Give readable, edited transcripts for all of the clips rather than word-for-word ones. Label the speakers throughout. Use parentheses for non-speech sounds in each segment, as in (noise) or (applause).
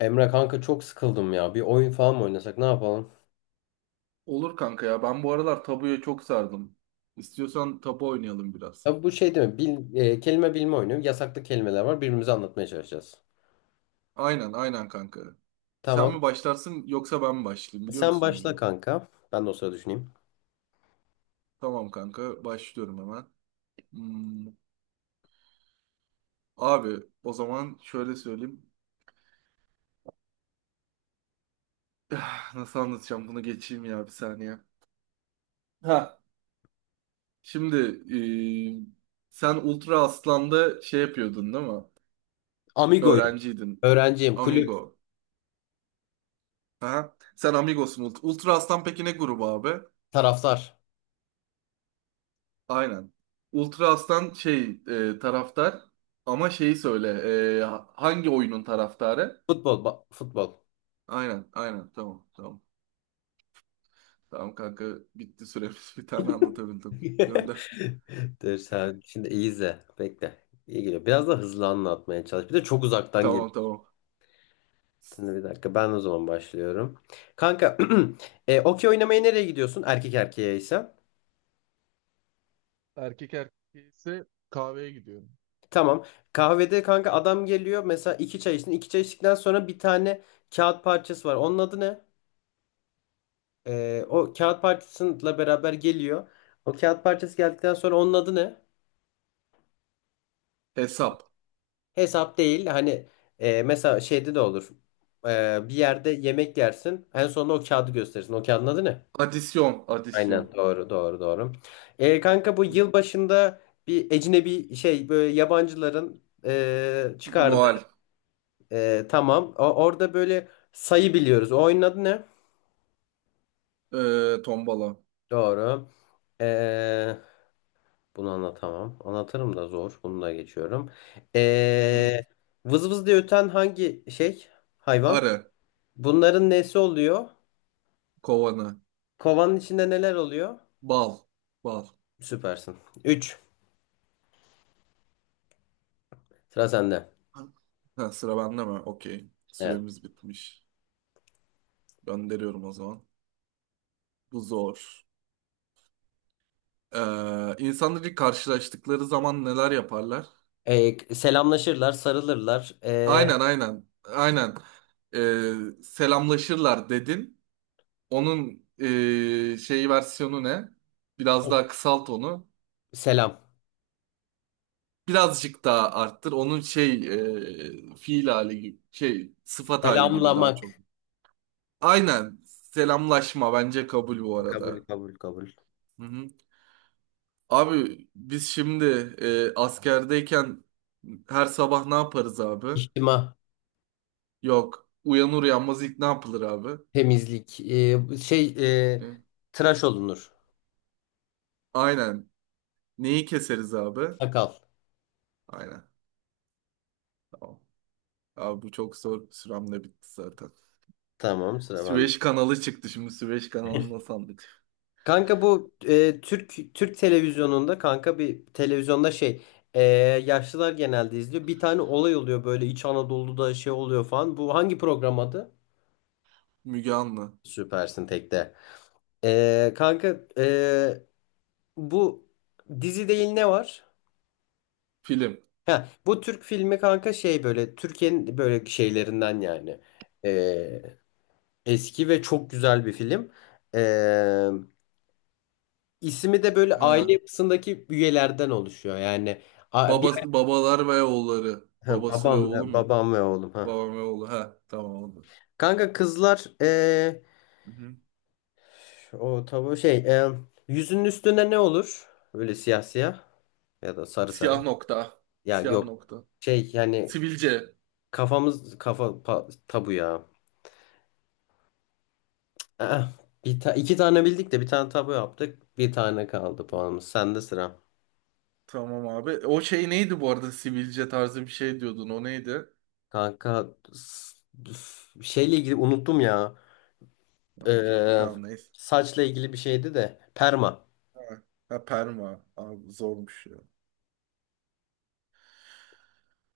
Speaker 1: Emre kanka çok sıkıldım ya. Bir oyun falan mı oynasak ne yapalım?
Speaker 2: Olur kanka ya. Ben bu aralar tabuya çok sardım. İstiyorsan tabu oynayalım biraz.
Speaker 1: Ya bu şey değil mi? Kelime bilme oyunu. Yasaklı kelimeler var. Birbirimize anlatmaya çalışacağız.
Speaker 2: Aynen aynen kanka. Sen
Speaker 1: Tamam.
Speaker 2: mi başlarsın yoksa ben mi başlayayım biliyor
Speaker 1: Sen
Speaker 2: musun
Speaker 1: başla
Speaker 2: oyunu?
Speaker 1: kanka. Ben de o sırada düşüneyim.
Speaker 2: Tamam kanka başlıyorum hemen. Hmm, abi o zaman şöyle söyleyeyim. (sighs) Nasıl anlatacağım bunu geçeyim ya bir saniye. Ha. Şimdi sen Ultra Aslan'da şey yapıyordun değil mi?
Speaker 1: Amigoyum.
Speaker 2: Öğrenciydin.
Speaker 1: Öğrenciyim. Kulüp.
Speaker 2: Amigo. Aha. Sen Amigos'un Ultra Aslan peki ne grubu abi?
Speaker 1: Taraftar.
Speaker 2: Aynen. Ultra Aslan şey taraftar ama şeyi söyle hangi oyunun taraftarı?
Speaker 1: Futbol.
Speaker 2: Aynen aynen tamam tamam. Tamam kanka bitti süremiz (laughs) bir tane anlatabildim.
Speaker 1: (laughs)
Speaker 2: Gönder.
Speaker 1: Dur sen şimdi iyi izle. Bekle. İyi geliyor. Biraz da hızlı anlatmaya çalış. Bir de çok uzaktan geliyor.
Speaker 2: Tamam tamam.
Speaker 1: Şimdi bir dakika ben o zaman başlıyorum. Kanka (clears throat) okey oynamaya nereye gidiyorsun? Erkek erkeğe ise.
Speaker 2: Erkek erkeği ise kahveye gidiyorum.
Speaker 1: Tamam. Kahvede kanka adam geliyor. Mesela iki çay içtin. İki çay içtikten sonra bir tane kağıt parçası var. Onun adı ne? O kağıt parçasıyla beraber geliyor. O kağıt parçası geldikten sonra onun adı ne?
Speaker 2: Hesap.
Speaker 1: Hesap değil. Hani mesela şeyde de olur. Bir yerde yemek yersin. En sonunda o kağıdı gösterirsin. O kağıdın adı ne?
Speaker 2: Adisyon
Speaker 1: Aynen.
Speaker 2: adisyon.
Speaker 1: Doğru, doğru, doğru. Kanka bu yıl başında bir ecnebi şey, böyle yabancıların çıkardığı.
Speaker 2: Noel.
Speaker 1: Tamam. Orada böyle sayı biliyoruz. O oyunun adı ne?
Speaker 2: E, tombala.
Speaker 1: Doğru. Ee, Bunu anlatamam. Anlatırım da zor. Bunu da geçiyorum.
Speaker 2: Hı-hı.
Speaker 1: Ee, Vız vız diye öten hangi şey? Hayvan.
Speaker 2: Arı.
Speaker 1: Bunların nesi oluyor?
Speaker 2: Kovanı.
Speaker 1: Kovanın içinde neler oluyor?
Speaker 2: Bal. Bal.
Speaker 1: Süpersin. Üç. Sıra sende.
Speaker 2: Ha, sıra bende mi? Okey.
Speaker 1: Evet.
Speaker 2: Süremiz bitmiş. Gönderiyorum o zaman. Bu zor. İnsanlar ilk karşılaştıkları zaman neler yaparlar?
Speaker 1: Selamlaşırlar, sarılırlar.
Speaker 2: Aynen aynen. Aynen. Selamlaşırlar dedin. Onun şey versiyonu ne? Biraz daha kısalt onu.
Speaker 1: Selam.
Speaker 2: Birazcık daha arttır. Onun şey fiil hali gibi, şey sıfat hali gibi daha çok.
Speaker 1: Selamlamak.
Speaker 2: Aynen. Selamlaşma bence kabul bu
Speaker 1: Kabul,
Speaker 2: arada.
Speaker 1: kabul, kabul.
Speaker 2: Hı hı. Abi biz şimdi askerdeyken her sabah ne yaparız abi?
Speaker 1: İçtima.
Speaker 2: Yok. Uyanır uyanmaz ilk ne yapılır abi?
Speaker 1: Temizlik. E,
Speaker 2: Hı.
Speaker 1: Tıraş olunur.
Speaker 2: Aynen. Neyi keseriz abi?
Speaker 1: Sakal.
Speaker 2: Aynen. Tamam. Abi bu çok zor. Sürem de bitti zaten.
Speaker 1: Tamam, sıra bende.
Speaker 2: Süveyş kanalı çıktı şimdi. Süveyş kanalına sandık.
Speaker 1: Kanka bu Türk televizyonunda, kanka bir televizyonda şey, e, yaşlılar genelde izliyor. Bir tane olay oluyor, böyle İç Anadolu'da şey oluyor falan. Bu hangi program adı?
Speaker 2: Müge Anlı.
Speaker 1: Süpersin tekte. E, kanka, e, bu dizi değil, ne var?
Speaker 2: Film.
Speaker 1: Ha, bu Türk filmi kanka, şey böyle Türkiye'nin böyle şeylerinden yani. Eski ve çok güzel bir film. Ee, ismi de böyle aile
Speaker 2: Ha.
Speaker 1: yapısındaki üyelerden oluşuyor. Yani bir
Speaker 2: Baba, babalar ve oğulları.
Speaker 1: ha,
Speaker 2: Babası ve
Speaker 1: babam
Speaker 2: oğlu
Speaker 1: ve
Speaker 2: mu?
Speaker 1: babam ve oğlum ha.
Speaker 2: Babam ve oğlu. Ha. Tamam oldu.
Speaker 1: Kanka kızlar
Speaker 2: Hı hı.
Speaker 1: o tabu şey, yüzünün üstüne ne olur? Böyle siyah siyah ya da sarı sarı.
Speaker 2: Siyah nokta.
Speaker 1: Ya
Speaker 2: Siyah
Speaker 1: yok.
Speaker 2: nokta.
Speaker 1: Şey yani
Speaker 2: Sivilce.
Speaker 1: tabu ya. Ah, iki tane bildik de bir tane tabu yaptık. Bir tane kaldı puanımız. Sende sıra.
Speaker 2: Tamam abi. O şey neydi bu arada? Sivilce tarzı bir şey diyordun. O neydi?
Speaker 1: Kanka s- şeyle ilgili unuttum ya.
Speaker 2: Okey.
Speaker 1: Ee,
Speaker 2: Tamam neyse.
Speaker 1: Saçla ilgili bir şeydi de. Perma.
Speaker 2: Ha, ha, perma. Abi zormuş ya.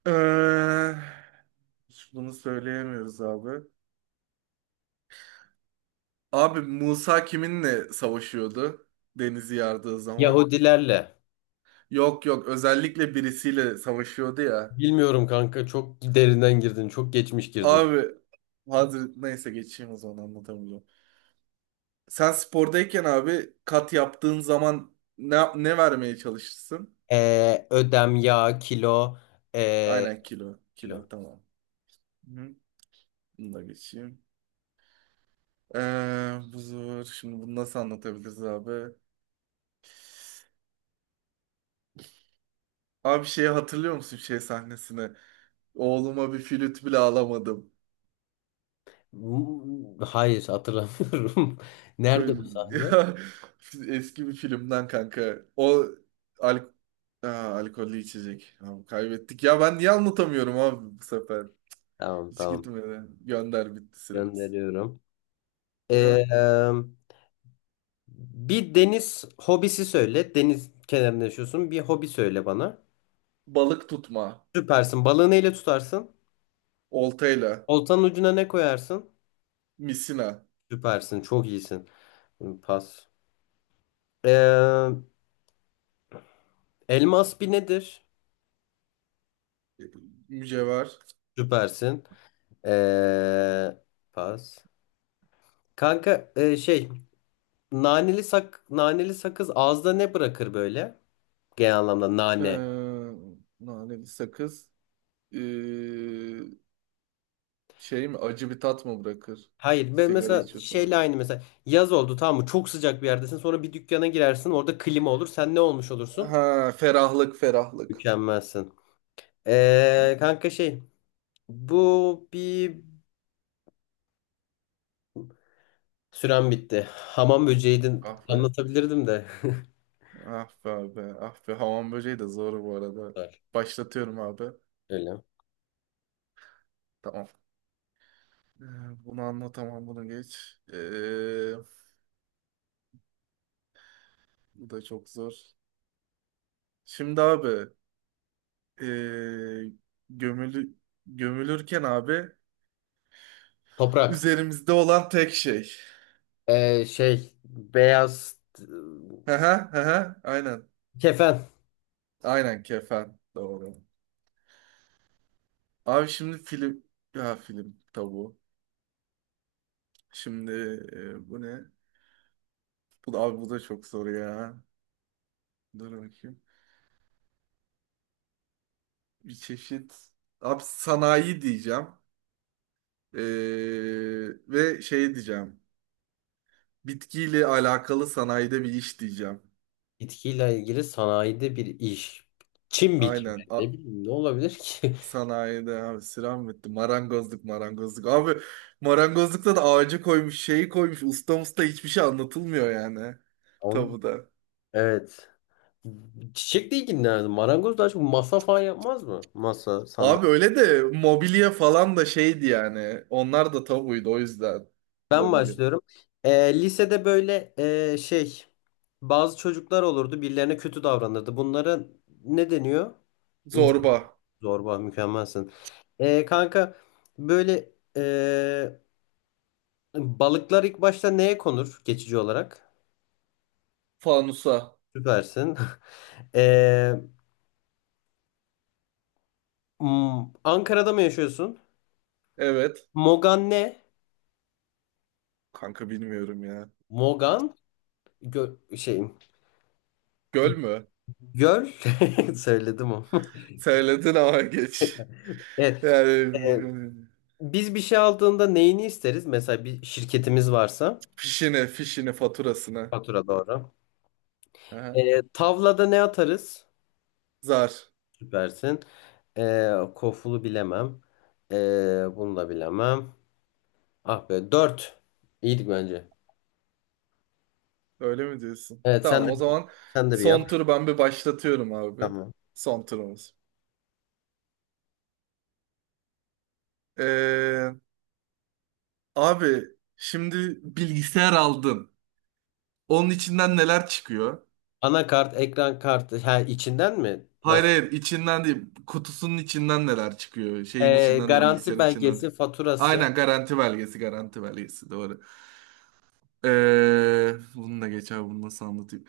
Speaker 2: Ee, hiç bunu söyleyemiyoruz abi. Abi Musa kiminle savaşıyordu? Denizi yardığı zaman.
Speaker 1: Yahudilerle.
Speaker 2: Yok yok özellikle birisiyle savaşıyordu ya.
Speaker 1: Bilmiyorum kanka, çok derinden girdin. Çok geçmiş girdin.
Speaker 2: Abi Hazret neyse geçeyim o zaman anlatamayacağım. Sen spordayken abi kat yaptığın zaman ne vermeye çalışırsın?
Speaker 1: Ödem, yağ, kilo. ee,
Speaker 2: Aynen kilo.
Speaker 1: Kilo.
Speaker 2: Kilo tamam. Hı. Bunu da geçeyim. Bu zor. Şimdi bunu nasıl anlatabiliriz abi? Abi şeyi hatırlıyor musun şey sahnesini? Oğluma bir flüt bile alamadım.
Speaker 1: M- Hayır hatırlamıyorum. (laughs) Nerede bu
Speaker 2: Çö-
Speaker 1: sahne?
Speaker 2: (laughs) Eski bir filmden kanka. O al Aa, alkollü içecek. Abi kaybettik. Ya ben niye anlatamıyorum abi bu sefer?
Speaker 1: Tamam,
Speaker 2: Hiç
Speaker 1: tamam.
Speaker 2: gitmedi. Gönder bitti süremiz.
Speaker 1: Gönderiyorum.
Speaker 2: Aha.
Speaker 1: Ee, Bir deniz hobisi söyle. Deniz kenarında yaşıyorsun. Bir hobi söyle bana.
Speaker 2: Balık tutma.
Speaker 1: Süpersin. Balığı neyle tutarsın?
Speaker 2: Oltayla.
Speaker 1: Oltanın ucuna ne koyarsın?
Speaker 2: Misina.
Speaker 1: Süpersin, çok iyisin. Pas. Ee, Elmas bir nedir?
Speaker 2: e, Mücevher.
Speaker 1: Süpersin. Ee, Pas. Kanka, naneli sakız ağızda ne bırakır böyle? Genel anlamda nane.
Speaker 2: Ee, naneli sakız. Ee, şey mi? Acı bir tat mı bırakır?
Speaker 1: Hayır ben
Speaker 2: Sigara
Speaker 1: mesela şeyle
Speaker 2: içiyorsun.
Speaker 1: aynı, mesela yaz oldu tamam mı? Çok sıcak bir yerdesin, sonra bir dükkana girersin, orada klima olur, sen ne olmuş olursun?
Speaker 2: Ha, ferahlık ferahlık.
Speaker 1: Mükemmelsin. Kanka şey, bu bir, sürem bitti. Hamam böceğiydi,
Speaker 2: Ah be.
Speaker 1: anlatabilirdim de.
Speaker 2: Ah be abi. Ah be. Hamam böceği de zor bu arada.
Speaker 1: (laughs)
Speaker 2: Başlatıyorum abi.
Speaker 1: Öyle.
Speaker 2: Tamam. Ee, bunu anlatamam bunu geç. Bu da çok zor. Şimdi abi ee, gömülü, gömülürken abi
Speaker 1: Toprak.
Speaker 2: üzerimizde olan tek şey.
Speaker 1: Beyaz
Speaker 2: Hı hı hı hı. Aynen.
Speaker 1: kefen.
Speaker 2: Aynen kefen. Doğru. Abi şimdi film. Ya film tabu. Şimdi bu ne? Bu da, abi bu da çok zor ya. Dur bakayım. Bir çeşit abi sanayi diyeceğim. Ee, ve şey diyeceğim. Bitkiyle alakalı sanayide bir iş diyeceğim.
Speaker 1: Bitkiyle ilgili sanayide bir iş. Çim biçimi.
Speaker 2: Aynen.
Speaker 1: Ne bileyim, ne olabilir ki?
Speaker 2: Sanayide abi sıram bitti. Marangozluk marangozluk. Abi marangozlukta da ağacı koymuş şeyi koymuş. Usta usta hiçbir şey anlatılmıyor yani.
Speaker 1: (laughs) Ama
Speaker 2: Tabuda.
Speaker 1: evet. Çiçekle ilgilenirdim. Marangoz daha çok masa falan yapmaz mı? Masa,
Speaker 2: Abi
Speaker 1: sandalye.
Speaker 2: öyle de mobilya falan da şeydi yani. Onlar da tabuydu o yüzden.
Speaker 1: Ben
Speaker 2: Mobilya.
Speaker 1: başlıyorum. Lisede böyle e, şey bazı çocuklar olurdu. Birilerine kötü davranırdı. Bunlara ne deniyor?
Speaker 2: Zorba.
Speaker 1: Zorba, mükemmelsin. Kanka böyle balıklar ilk başta neye konur geçici olarak?
Speaker 2: Fanusa.
Speaker 1: Süpersin. (laughs) Ee, Ankara'da mı yaşıyorsun?
Speaker 2: Evet.
Speaker 1: Mogan ne?
Speaker 2: Kanka bilmiyorum ya.
Speaker 1: Mogan gö- şey
Speaker 2: Göl mü?
Speaker 1: göl. (laughs) Söyledim o.
Speaker 2: Söyledin ama geç.
Speaker 1: (laughs) Evet.
Speaker 2: Yani
Speaker 1: ee, Biz bir şey aldığında neyini isteriz? Mesela bir şirketimiz varsa,
Speaker 2: fişine, fişine, faturasına.
Speaker 1: fatura doğru.
Speaker 2: Aha.
Speaker 1: Tavlada ne atarız?
Speaker 2: Zar.
Speaker 1: Süpersin. Kofulu bilemem. Bunu da bilemem. Ah be, dört. İyiydik bence.
Speaker 2: Öyle mi diyorsun?
Speaker 1: Evet, sen
Speaker 2: Tamam
Speaker 1: de.
Speaker 2: o
Speaker 1: Tamam,
Speaker 2: zaman
Speaker 1: sen de bir yap.
Speaker 2: son turu ben bir başlatıyorum abi.
Speaker 1: Tamam.
Speaker 2: Son turumuz. Ee, abi şimdi bilgisayar aldın. Onun içinden neler çıkıyor?
Speaker 1: Anakart, ekran kartı. Ha, içinden mi?
Speaker 2: Hayır
Speaker 1: Nasıl?
Speaker 2: hayır içinden değil. Kutusunun içinden neler çıkıyor? Şeyin içinden değil
Speaker 1: Garanti
Speaker 2: bilgisayarın içinden. Değil.
Speaker 1: belgesi, faturası,
Speaker 2: Aynen garanti belgesi garanti belgesi doğru. Bunu da geç abi bunu nasıl anlatayım?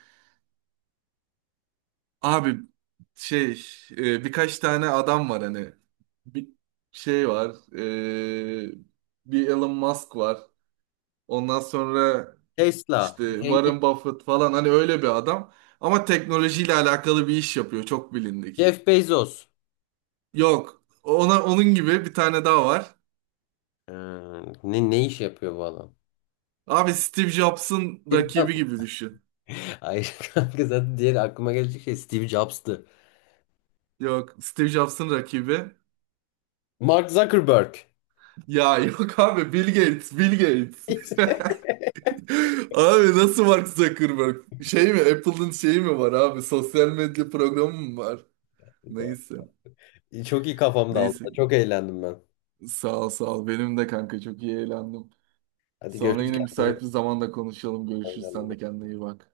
Speaker 2: Abi şey birkaç tane adam var hani bir şey var ee, bir Elon Musk var ondan sonra
Speaker 1: Tesla,
Speaker 2: işte
Speaker 1: zengin.
Speaker 2: Warren Buffett falan hani öyle bir adam ama teknolojiyle alakalı bir iş yapıyor çok bilindik.
Speaker 1: Jeff Bezos.
Speaker 2: Yok ona onun gibi bir tane daha var.
Speaker 1: Ee, Ne ne iş yapıyor bu adam?
Speaker 2: Abi Steve Jobs'ın
Speaker 1: Steve
Speaker 2: rakibi
Speaker 1: Jobs.
Speaker 2: gibi düşün.
Speaker 1: (laughs) Hayır kanka, zaten diğer aklıma gelecek şey Steve Jobs'tı.
Speaker 2: Yok Steve Jobs'ın rakibi.
Speaker 1: Mark Zuckerberg.
Speaker 2: Ya yok abi Bill Gates, Bill Gates. (laughs) Abi nasıl Mark Zuckerberg? Şey mi? Apple'ın şeyi mi var abi? Sosyal medya programı mı var?
Speaker 1: (laughs)
Speaker 2: Neyse.
Speaker 1: Çok iyi kafamda aldı.
Speaker 2: Neyse.
Speaker 1: Çok eğlendim ben.
Speaker 2: Sağ ol sağ ol. Benim de kanka çok iyi eğlendim.
Speaker 1: Hadi
Speaker 2: Sonra
Speaker 1: görüşürüz,
Speaker 2: yine
Speaker 1: kendine iyi
Speaker 2: müsait bir
Speaker 1: bak.
Speaker 2: zamanda konuşalım. Görüşürüz. Sen
Speaker 1: Oynayalım.
Speaker 2: de kendine iyi bak.